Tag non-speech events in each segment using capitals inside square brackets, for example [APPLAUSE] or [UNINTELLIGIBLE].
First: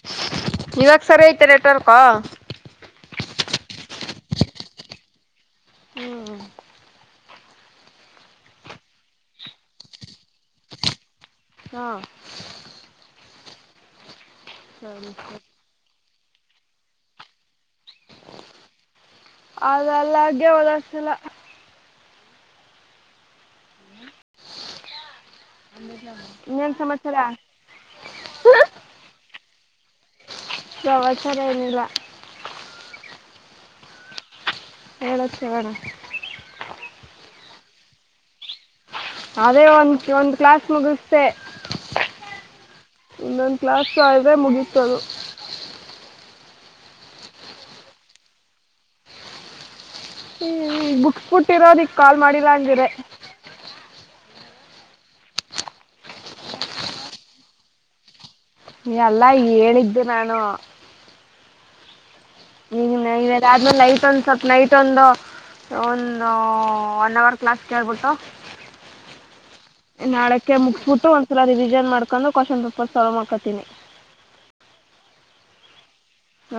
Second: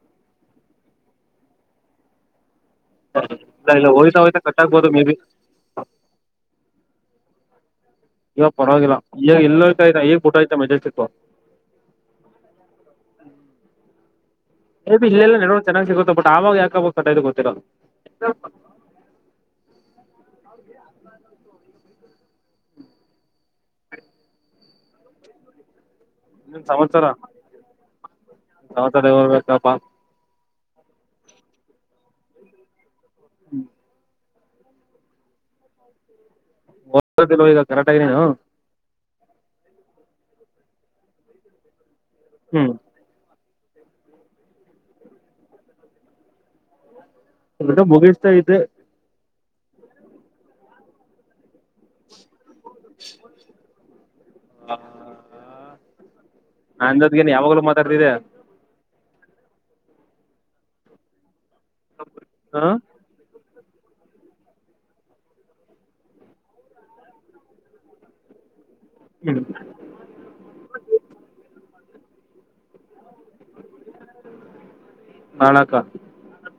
[INAUDIBLE] ಇವಾಗ ಸರಿ ಐತೆ ನೆಟ್ವರ್ಕಾ [INAUDIBLE] ಇಲ್ಲ ಇಲ್ಲ ಹೋ್ತ ಹೋಯ್ತ ಕಟ್ಟಾಗ್ಬಹದು ಮೇಬಿ [INAUDIBLE] ಹ್ಮ್ [INAUDIBLE] ಇವಾಗ ಪರವಾಗಿಲ್ಲ ಈ ಎಲ್ಲ ಆ ಈಗ್ ಬುಟ್ ಆಯ್ತ ಮೆಜೆಸ್ಟಿಕ್ ಹಾ [INAUDIBLE] ಏ ಬಿ ಇಲ್ಲೆಲ್ಲ ಸರಿ ನೆಡೋ ಚೆನ್ನಾಗ್ ಸಿಗುತ್ತ ಬಟ್ ಆವಾಗ ಯಾಕೆಕಟ್ಆಯ್ತೋಗೊತ್ತಿಲ್ಲ ಅಲ್ಲಾಲ್ಗೆ [UNINTELLIGIBLE] ಒದಸಲ ಇನ್ನೇನ್ ಸಮಾಚಾರ [INAUDIBLE] ಸಮಾಚಾರ ಹೇಳಬೇಕನಪ್ಪ ಪ್ರವಚರ ಇಲ್ವಾ [INAUDIBLE] ಹ್ಮ್ ಏಳೋ ಚರಣ ಓಕ್ [UNINTELLIGIBLE] ಕರಾಟೆಗೆ ನೀನು ಅದೇ ಒಂದ ಒಂದ್ ಕ್ಲಾಸ್ ಮುಗುಸ್ದೆ [INAUDIBLE] ಹ್ಮ್ ಇನ್ನೊಂದು ಕ್ಲಾಸ್ ಆದರೆ ಮುಗೀತು ಅದು ಅ ಮುಗ ಇಷ್ಟ ಐತೆ [UNINTELLIGIBLE] ಹ್ಮ್ ಬುಟ್ಬಿಟ್ಟಿರೋದಿಕ್ ಕಾಲ್ ಮಾಡಿಲ್ಲ ಅಂಗಿದ್ರೆ [INAUDIBLE] ನಂದದ್ಗೇನ್ ಯಾವಾಗಲೂ ಮಾತಾಡ್ತಿದ್ದೆ ಎ ಅಲ್ಲ ಹೇಳಿದ್ದು ನಾನು [INAUDIBLE] ಹ [INAUDIBLE] [UNINTELLIGIBLE] ಈಗ ಆದ್ಮೇಲೆ ನೈಟ್ ಒಂದ್ ಸ್ವಲ್ಪ ನೈಟ್ ಒಂದು. ಒಂದು ಒನ್ ಅವರ್ ಕ್ಲಾಸ್ಕೆಲ್ಬಿಟ್ಟು [UNINTELLIGIBLE] ನಾಳೆಕ್ಕೆ ಮುಗಿಸಬಿಟ್ಟು ಒಂದ್ಸಲ ರಿವಿಸ್ -ನ್ ಮಾಡ್ಕೊಂಡು ಕ್ವಶನ್ ಪೇಪರ್ ಸಾಲ್ವ್ ಮಾಡ್ಕೊತೀನಿ ನಾಲಕ್ಕು ಹ್ಮ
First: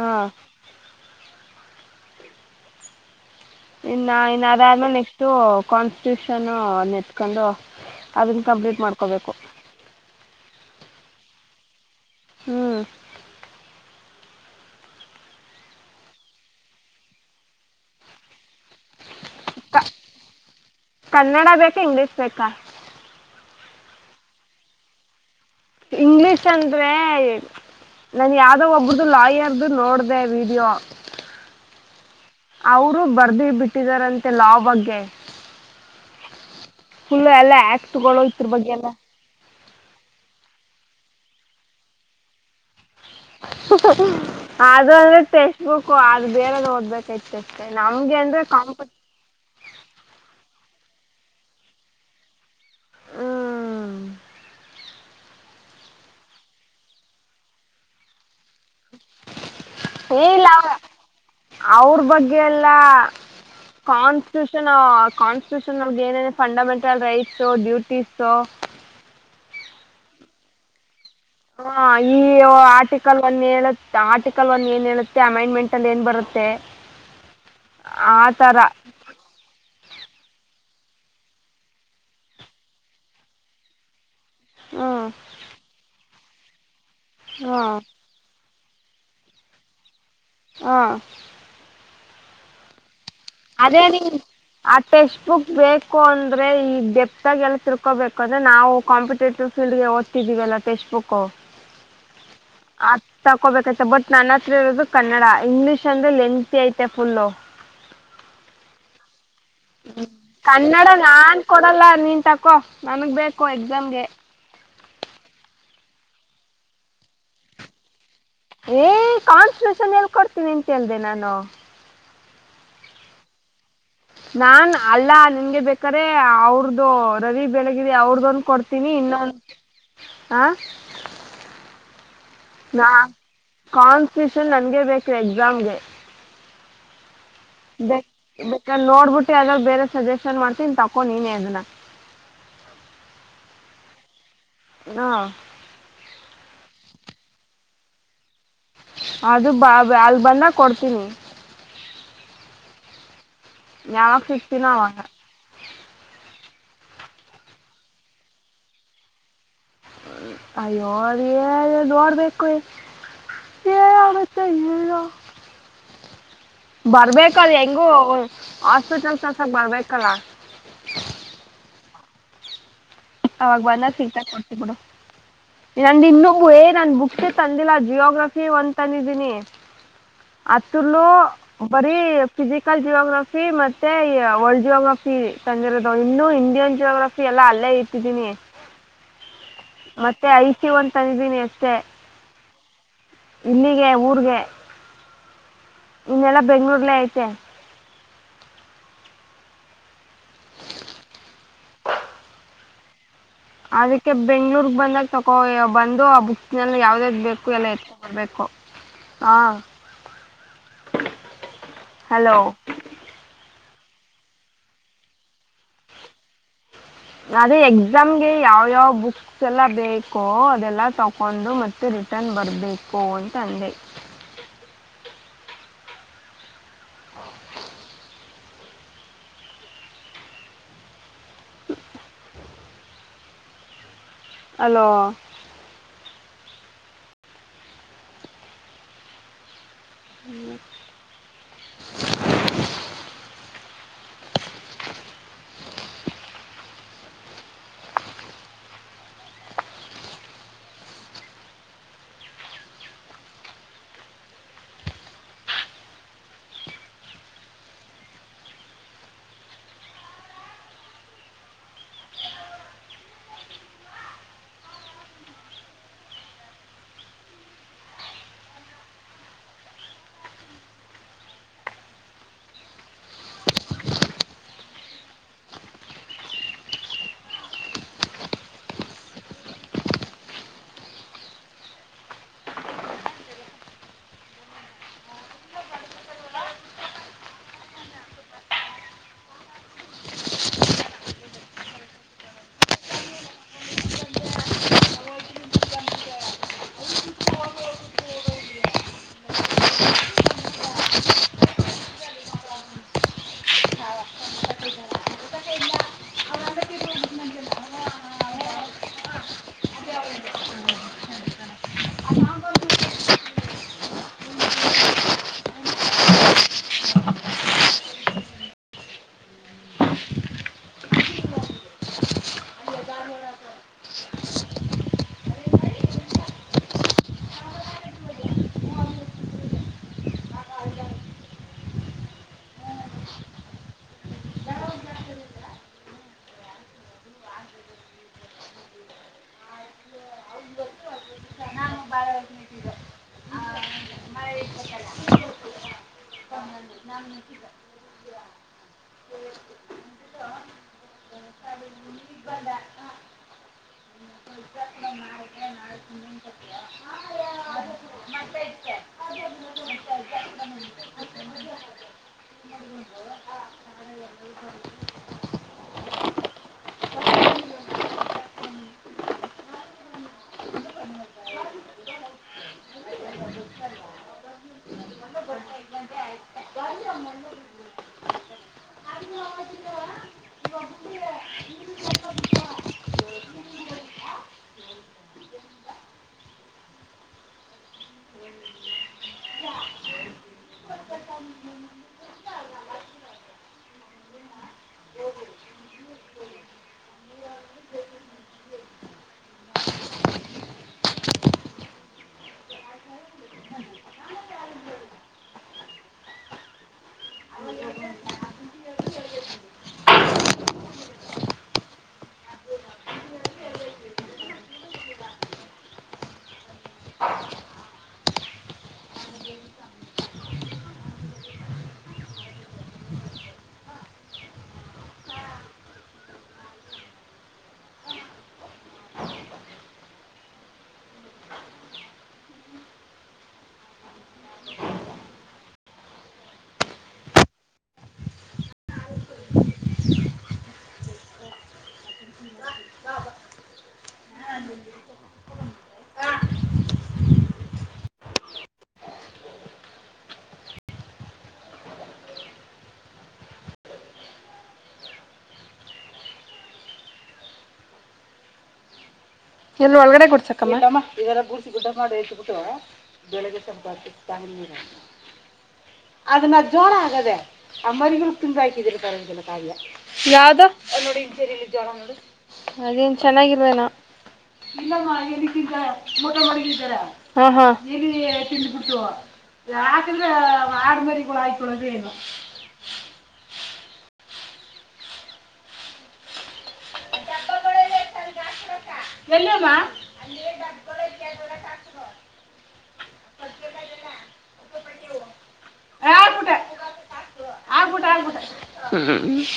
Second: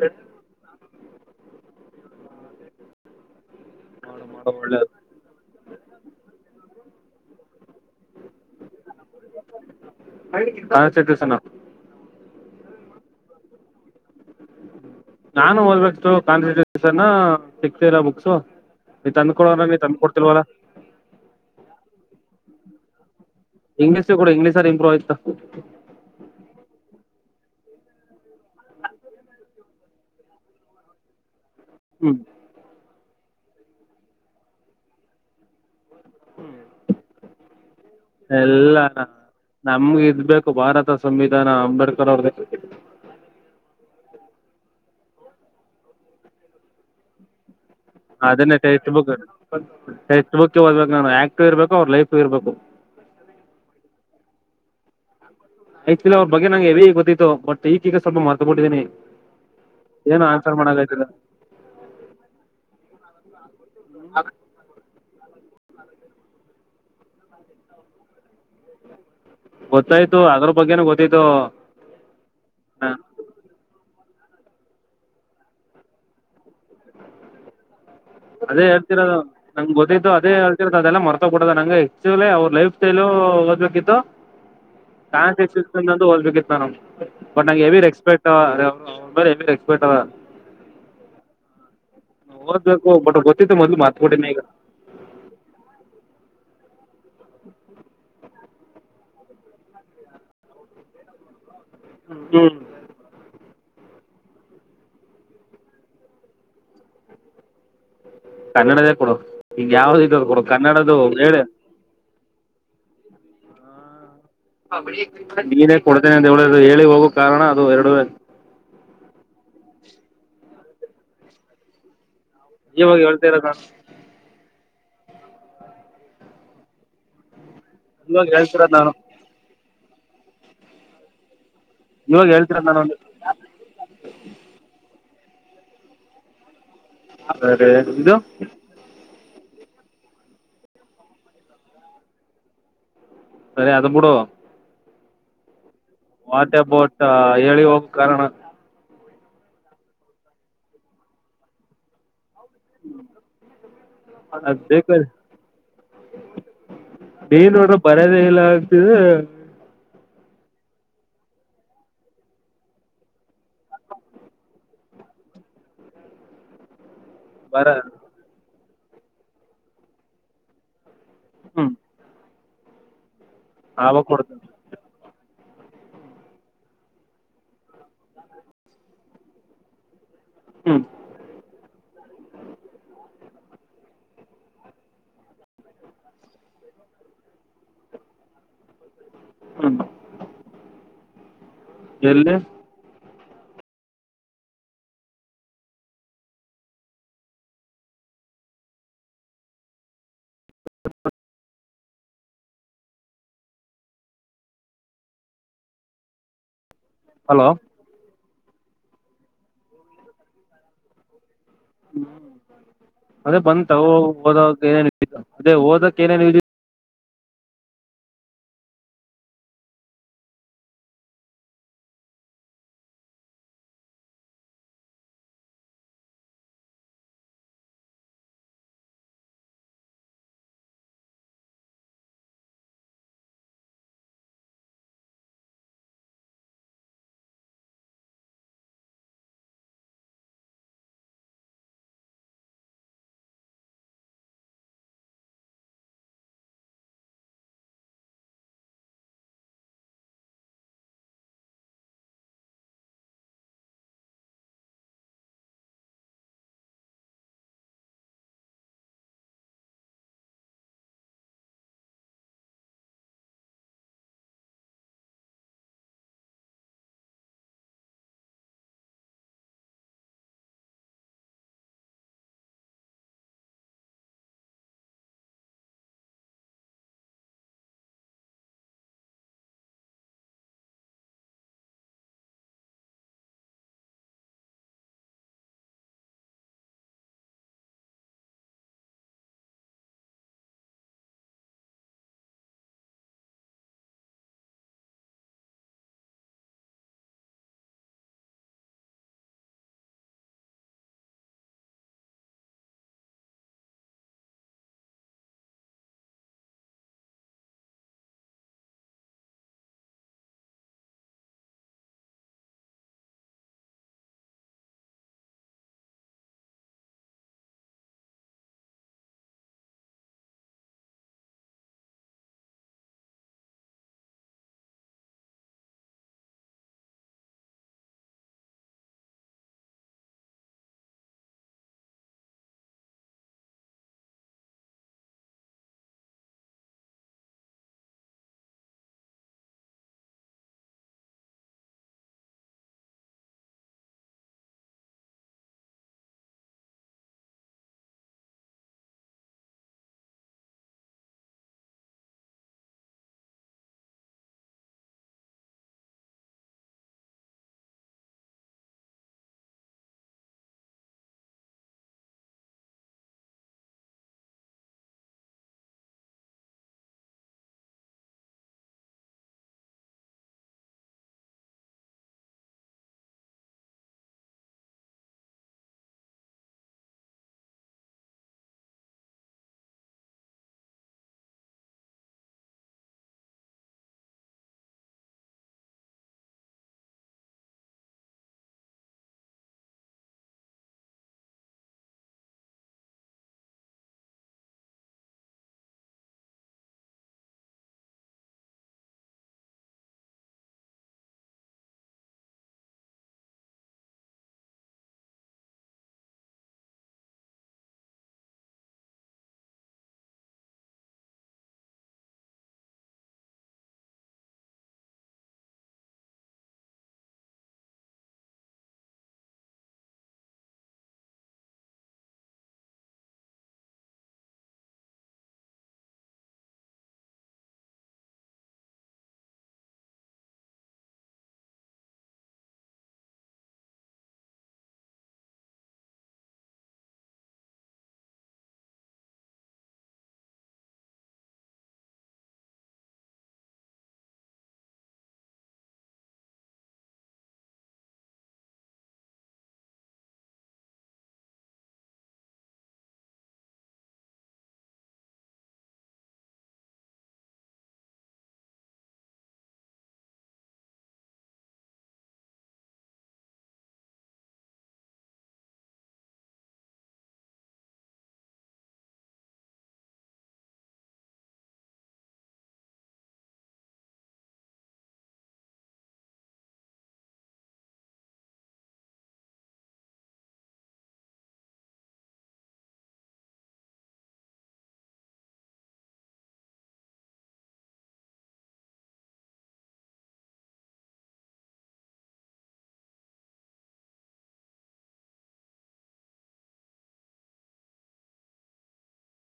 ಇನ್ನು ಮಾಡು ಇನ್ನ ಮಾಡು ಒಳ್ಳೇದು ಅದಾದ್ಮೇಲೆ ನೆಕ್ಸ್ಟ್ ಕಾನ್ಸ್ಟಿಟ್ಯೂಷನ್ ನೆತ್ಕೊಂಡು ಅದನ್ನ ಕಂಪ್ಲೀಟ್ ಮಾಡ್ಕೋಬೇಕು [INAUDIBLE] [UNINTELLIGIBLE] ಸನ್ನು ಹ್ಮ್ [INAUDIBLE] [INAUDIBLE] ನಾನು ಹೋದಬೇಕಷ್ಟು ಕಾನ್ಸ್ಟಿಟ್ಯೂಷನ್ ಸಿಕ್ತಿಲ್ಲ ಬುಕ್ಸು ನೀ ತಂದು ಕೊಡಲ್ಲ ನೀ ತಂದು ಕೊೂಡ್ ತಿಲವಲ್ಲ [INAUDIBLE] ಕನ್ನಡ ಬೇಕಾ ಇಂಗ್ಲೀಷ್ ಬೇಕಾ ಇಂಗ್ಲಷ್ ಕೂಡ ಇಂಗ್ಲೀರ್ ಇಂಪ್ರೂ ಆಯ್ತಾ ಇಂಗ್ಲಿಷ್ ಅಂದ್ರೆ ನನ್ ಯಾವ್ದೋ ಒಬ್ಬ್ದ ಲಾಯರ್ ನೋಡಿದೆ ವೀಡಿಯೋ ಹ್ಮ್ ಅವರು ಬರ್ದ ಬಿಟ್ಟಿದಾರಂತೆ ಲಾ ಬಗ್ಗೆ ಫುಲ್ಲ ಎಲ್ಲ ಆಕ್ಟ್ ತಗಳೋಗತ್ರ ಬಗ್ಗೆ ಎಲ್ಲ ನಮ್ಗೆ ಇದ್ಬೇಕೇಕು ಭಾರತ ಸಂವಿಧಾನ ಅಂಬೇಡ್ಕರ್ ಅವ್ರ್ದ [UNINTELLIGIBLE] ಅದು ಅಂದ್ರೆ ತೆಸ್ ಬಕ್ಕು ಅದು ಬೇರೆದು ಓದ್ಬೇಕೈತೆ ಅದನ್ನೇ ಟೆಸ್ಟ್ ಬುಕ್ ಟೆಕ್ಸ್ಟ್ ಬುಕ ಓದಬೇಕು ನಾನು ಆಕ್ಟ್ ಇರ್ಬೇಕು ಅವ್ ಲೈಫ್ ಇರ್ಬೇಕು ಹ್ಞೂ ಆಯ್ತಲ್ಲ ಅವ್ರ ಬಗ್ಗೆ ನಂಗೆ ಹೆವಿ ಗೊತ್ತಿತ್ತು ಬಟ್ ಈಗೀಗ ಸ್ವಲ್ಪ ಮಾರ್ತ ಬಿಟ್ಟಿದ್ದೀನಿ ಏನು ಏ ಇಲ್ಲ ಆನ್ಸರ್ ಅವ್ರ ಮಾಡಕಯ್ತರ ಅವ್ರ ಬಗ್ಗೆ ಎಲ್ಲ ಕಾನ್ಸ್ಟಿಟ್ಯೂಷನ್ ಕಾನ್ಸ್ಟಿಟ್ಯೂಷನ್ ನ ಏನೇ ಫಂಡಮೆಂಟಲ್ ರೈಟ್ಸು ಡ್ಯೂಟೀಸು ಗೊತ್ತಾಯ್ತು ಅದ ಬಗ್ಗೆನ ಗೊತ್ತ ಹಾ ಈ ಆರ್ಟಿಕಲ್ ಒಂದ ಹೇಳ ಆರ್ಟಿಕಲ್ ಒನ್ ಏನ್ ಹೇಳುತ್ತೆ ಅಮೈಂಡ್ಮೆಂಟ್ ಅಲ್ಲಿ ಏನ್ ಬರುತ್ತೆ ಆ ಥರ ಅದೇ ಹೇಳ್ತೀರಾ ನಂಗೆ ಗೊತ್ತತ್ತುು ಅದೇ ಹೇಳ್ತ ಅದೆಲ್ಲ ಮರ್ತ್ ಬಿಡದ ನಂಗೆ ಆಕ್ಚುಲಿ ಅವ್ರ ಲೈಫ್ ಸ್ಟೈಲು ಓದ್ಬೇಕಿತ್ತು ಹ್ಞೂ ಕನ್ಂತ ಓದಬೇಕಿತ್ತು ನ ನ ಬಟ್ ಹ್ಞೂ ನಂಗೆ ಹೆವಿ ರೆಸ್ಪೆಕ್ಟ್ ಹ್ಮ ಬರ ಎಕ್ಸ್ಪರ್ಟ್ ಅ ಅವ ಹಾ ಓದ್ಬೇಕು ಬ ಅದೇ ನೀ ಆ ಟೆಕ್ಸ್ಟ್ ಬುಕ್ ಬೇಕು ಅಂದ್ರೆ ಈ ಬೆ ಸಾಗ ಎಲ್ಲ ತಿರ್ಕೋಬೇಕು ಅ್ರ ನಾವು ಕಾಂಪಿಟೇಟಿವ್ ಫೀಲ್ ಓದ್ತಿದೀವಿಲ್ಲ ಟೆಕ್ಸ್ಟ್ ಬುಕ್ ಹ್ಮ ಹ್ಮ್ ಹಕೋಬೇಕತೆ ಬಟ್ ನನ್ನ ಹತ್ರ ಇರೋದು ಕನ್ನಡ ಇಂಗ್ಲಿಷ್ ಅಂದ್ರೆ ಲೆಂತಿ ಐತೆ ಫುಲ್ ಕನ್ನಡದೇ ಕೊಡು ಈಗ ಯಾವ್ದ ಇದ ಕೊಡು ಕನ್ನಡ ಕನ್ನಡದು ನಾನ್ ಹೇಳಿ ಕೊಡಲ್ಲ ನಿನ್ಂತಾಕೋ ನನ್ಗ್ ಬೇಕು ಎಕ್ಸಾಮ್ಗೆ ನೀನೇ ಕೊಡ್ತೇನೆ ಅಂತದು ಹೇಳಿ ಹೋಗಕ್ ಕಾರಣ ಅದು ಎರಡ ಏ ಕಾನ್ಸ್ಟಷನ್ ಎಲ್ ಕೊಡ್ತೀನಿ ಅಂತ ಹೇಳ್ದ ನಾನು ಇವಾಗ ಹೇಳ್ತಾ ಇರೋ ನಾನ್ ನಾನ್ ಅಲ್ಲಾ ನಿನ್ಗೆ ಬೇಕಾರೆೆ ಅವ್ರ್ದು ರವಿ ಬೆಳಗ ಇವಾಗ ಅವ್ರ್ದೊಂದು ಹೇಳ್ತಿರೋದು ಕೊಡ್ತೀನಿ ನಾನು ಇನ್ನೊಂದು ಹ ಇವಾಗ ಹೇಳ್ತಿರೋದು ನಾನು ನಾ ಒಂದು ಕಾನ್ಸ್ಪಿಟೂಷನ್ ನನ್ಗೆ ಬೇಕು ಎಕ್ಸಾಮ್ಗೆ ಸರಿ ಇದು ಬೇಕ ನೋಡ್ಬಿಟ್ಟು ಮ ಅದಾಗ ಬೇರೆ ಸಜೆಷನ್ ಮಾಡ್ತೀನ್ಿ ತಕೊಂಡ ನೀನ ಅದನ್ನ ಸರಿ ಅದ ಬಿೂಡ ನ ವಾಟರ್ ಬೋಟ್ ಹೇಳಿ ಹೋಗ ಕಾರಣ ಅದು ಬ ಅಲ್ ಬಂದ ಕೊಡ್ತೀನಿ ಹ್ಮ್ ನ್ತಿನ ಬೇನ್ ನೋಡ್ರ ಬರದ ಎಲ್ಲ ಆಗ್ತಿದೆ ಅಯ್ಯೋ ರ ನೋಡ್ಬೇಕು ಯಾಗತ್ತೆ ಇಲ್ಲ ಬರ್ಬೇಕಲ್ ಬರ ಹೆಂಗು ಹಾಸ್ಪಿಟಲ್ಸ್ಸ ಬರ್ಬೇಕಲ್ಲ ಹಾಞ ಅವಾಗ ಬಂದ ಸಿಗ್ತ ಕೊಡ್ತೇನೆ ಕೊಡ್ತಿ ಬಿಡು ನಂದು ಇನ್ನೊಬ್ ಏ ನನ್ ಬುಕ್ಸ ತಂದಿಲ್ಲ ಜಿಯೋಗ್ರಫಿ ಒಂತಂದಿದ್ದೀನಿ ಹ್ಮ್ ಅತಲ ಬರೀ ಫಿಿಸಿಕಲ್ ಜಿಯೋಗ್ರಫಿ ಫಿ ಮತ್ತೆ ಇ ವರ್ಲ್ಡ್ ಜಿಯೋಗ್ರಫಿ ತಂದಿರೋದು ಇನ್ನು ಇಂಡಿಯನ್ ಜಿಯೋಗ್ರಫಿ ಎಲ್ಲ ಅಲ್ಲೇ ಇ ಟ್ಟಿದೀನಿ ಹ್ಮ್ ಮತ್ತೆ ಐ ಸಿ ಒಂದ್ ತಂದಿದ್ದೀನಿ ಅಷ್ಟೆ ಎಲ್ಲಿ ಇಲ್ಲಿಗೆ ಊರ್ಗೆ ಇನ್ನೆಲ್ಲಾ ಬೆಂಗ್ಳೂರ್ಲ್ಲೇ ಐತೆ ಅನಿಂಟೆಲಿಜಬಲ್ ಟ್ರ ಅದಕ್ಕೆ ಬೆಂಗ್ಳೂರ್ಗ್ ಬಂದಾಗ ತಕೋ ಬಂದು ಅ ಬುಕ್ ದ್ ಯಾವ್ದ ಯಾವ್ದು ಹಲೋ ಬೇಕು ಎಲ್ಲ ಎತ್ತೊಳ್ಬೇಕು ಹ ಹಲೋ ತವು ಓದ ತಯಾರಿ ಅದೇ ಓದಕ್ ಏನೇನು ಇ ಅದೇ ಎಕ್ಸಾಮ್ಗೆ ಯಾವ ಯಾವ ಬುಕ್ಸ್ ಎಲ್ಲ ಬೇಕೋ ಅದೆಲ್ಲ ತಕೊಂಡು ಮತ್ತೆ ರಿಟರ್ನ್ ಬರ್ಬೇಕು ಅಂತ ಅಂದೆ ಅನಿಂಟೆಲಿಜಬಲ್ ಅನಿಂಟೆಲಿಜಬಲ್ ಹಲೋ ಹ್ಮ ಅನಿಂಟೆಲಿಜಬಲ್ ಎಲ್ಲಿ ಒಳಗಡೆ ಗೂಡಸಕ್ಕಮ್ಮ ಇಲ್ಲಮ ಇವೆಲ್ಲ ಗೂಡಸಿ ಗುಡ್ಡೆ ಮಾಡಿ ಇಟ್ ಬಿಟ್ಟು ಬೆಳಗಕ್ ಸ್ವಲ್ಪ ನಿರ ಅದನ್ನ ಜ್ವರ ಆಗದೆ ಅ ಮರಿಗಳು ತಿಂದ್ ಹಾಕಿದೀರಿ ಪರವಗಿಲ್ಲ ಯಾವ್ದೋ ನೋಡಿ ಜ ಅದೇನ್ ಚೆನ್ನಾಗಿಲ್ವೇನೋ ಇಲ್ಲಮ್ಮ ಎಲಿ ತಿಂತದೆ ಮಟ ಮಾಡಗಿದ್ದು ಎಲಿ ತಿಂದ್ಬಿಟ್ಟು ಯಾಕಂದ್ರೆ ಆಡ್ಮರಿಗಳ್ ಆಯ್ಕೊಳದು ಏನೊ ಎಲ್ಲಮ್ಮ ಹ್ಮ್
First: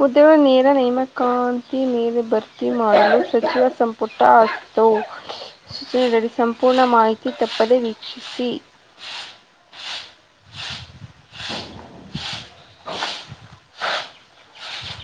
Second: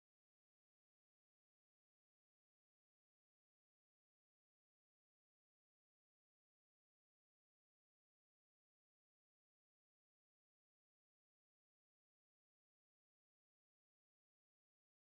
ಹುದ್ದೆಗಳ ನೇರ ನೇಮಕಾಂತಿ ಮೇಲೆ ಭರ್ತಿ ಮಾಡಲು ಸಚಿವ ಸಂಪುಟ ವು ಸೂಚನಡಿ ಸಂಪೂರ್ಣ ಮಾಹಿತಿ ತಪ್ಪದೇ ವೀಕ್ಷಿಸಿ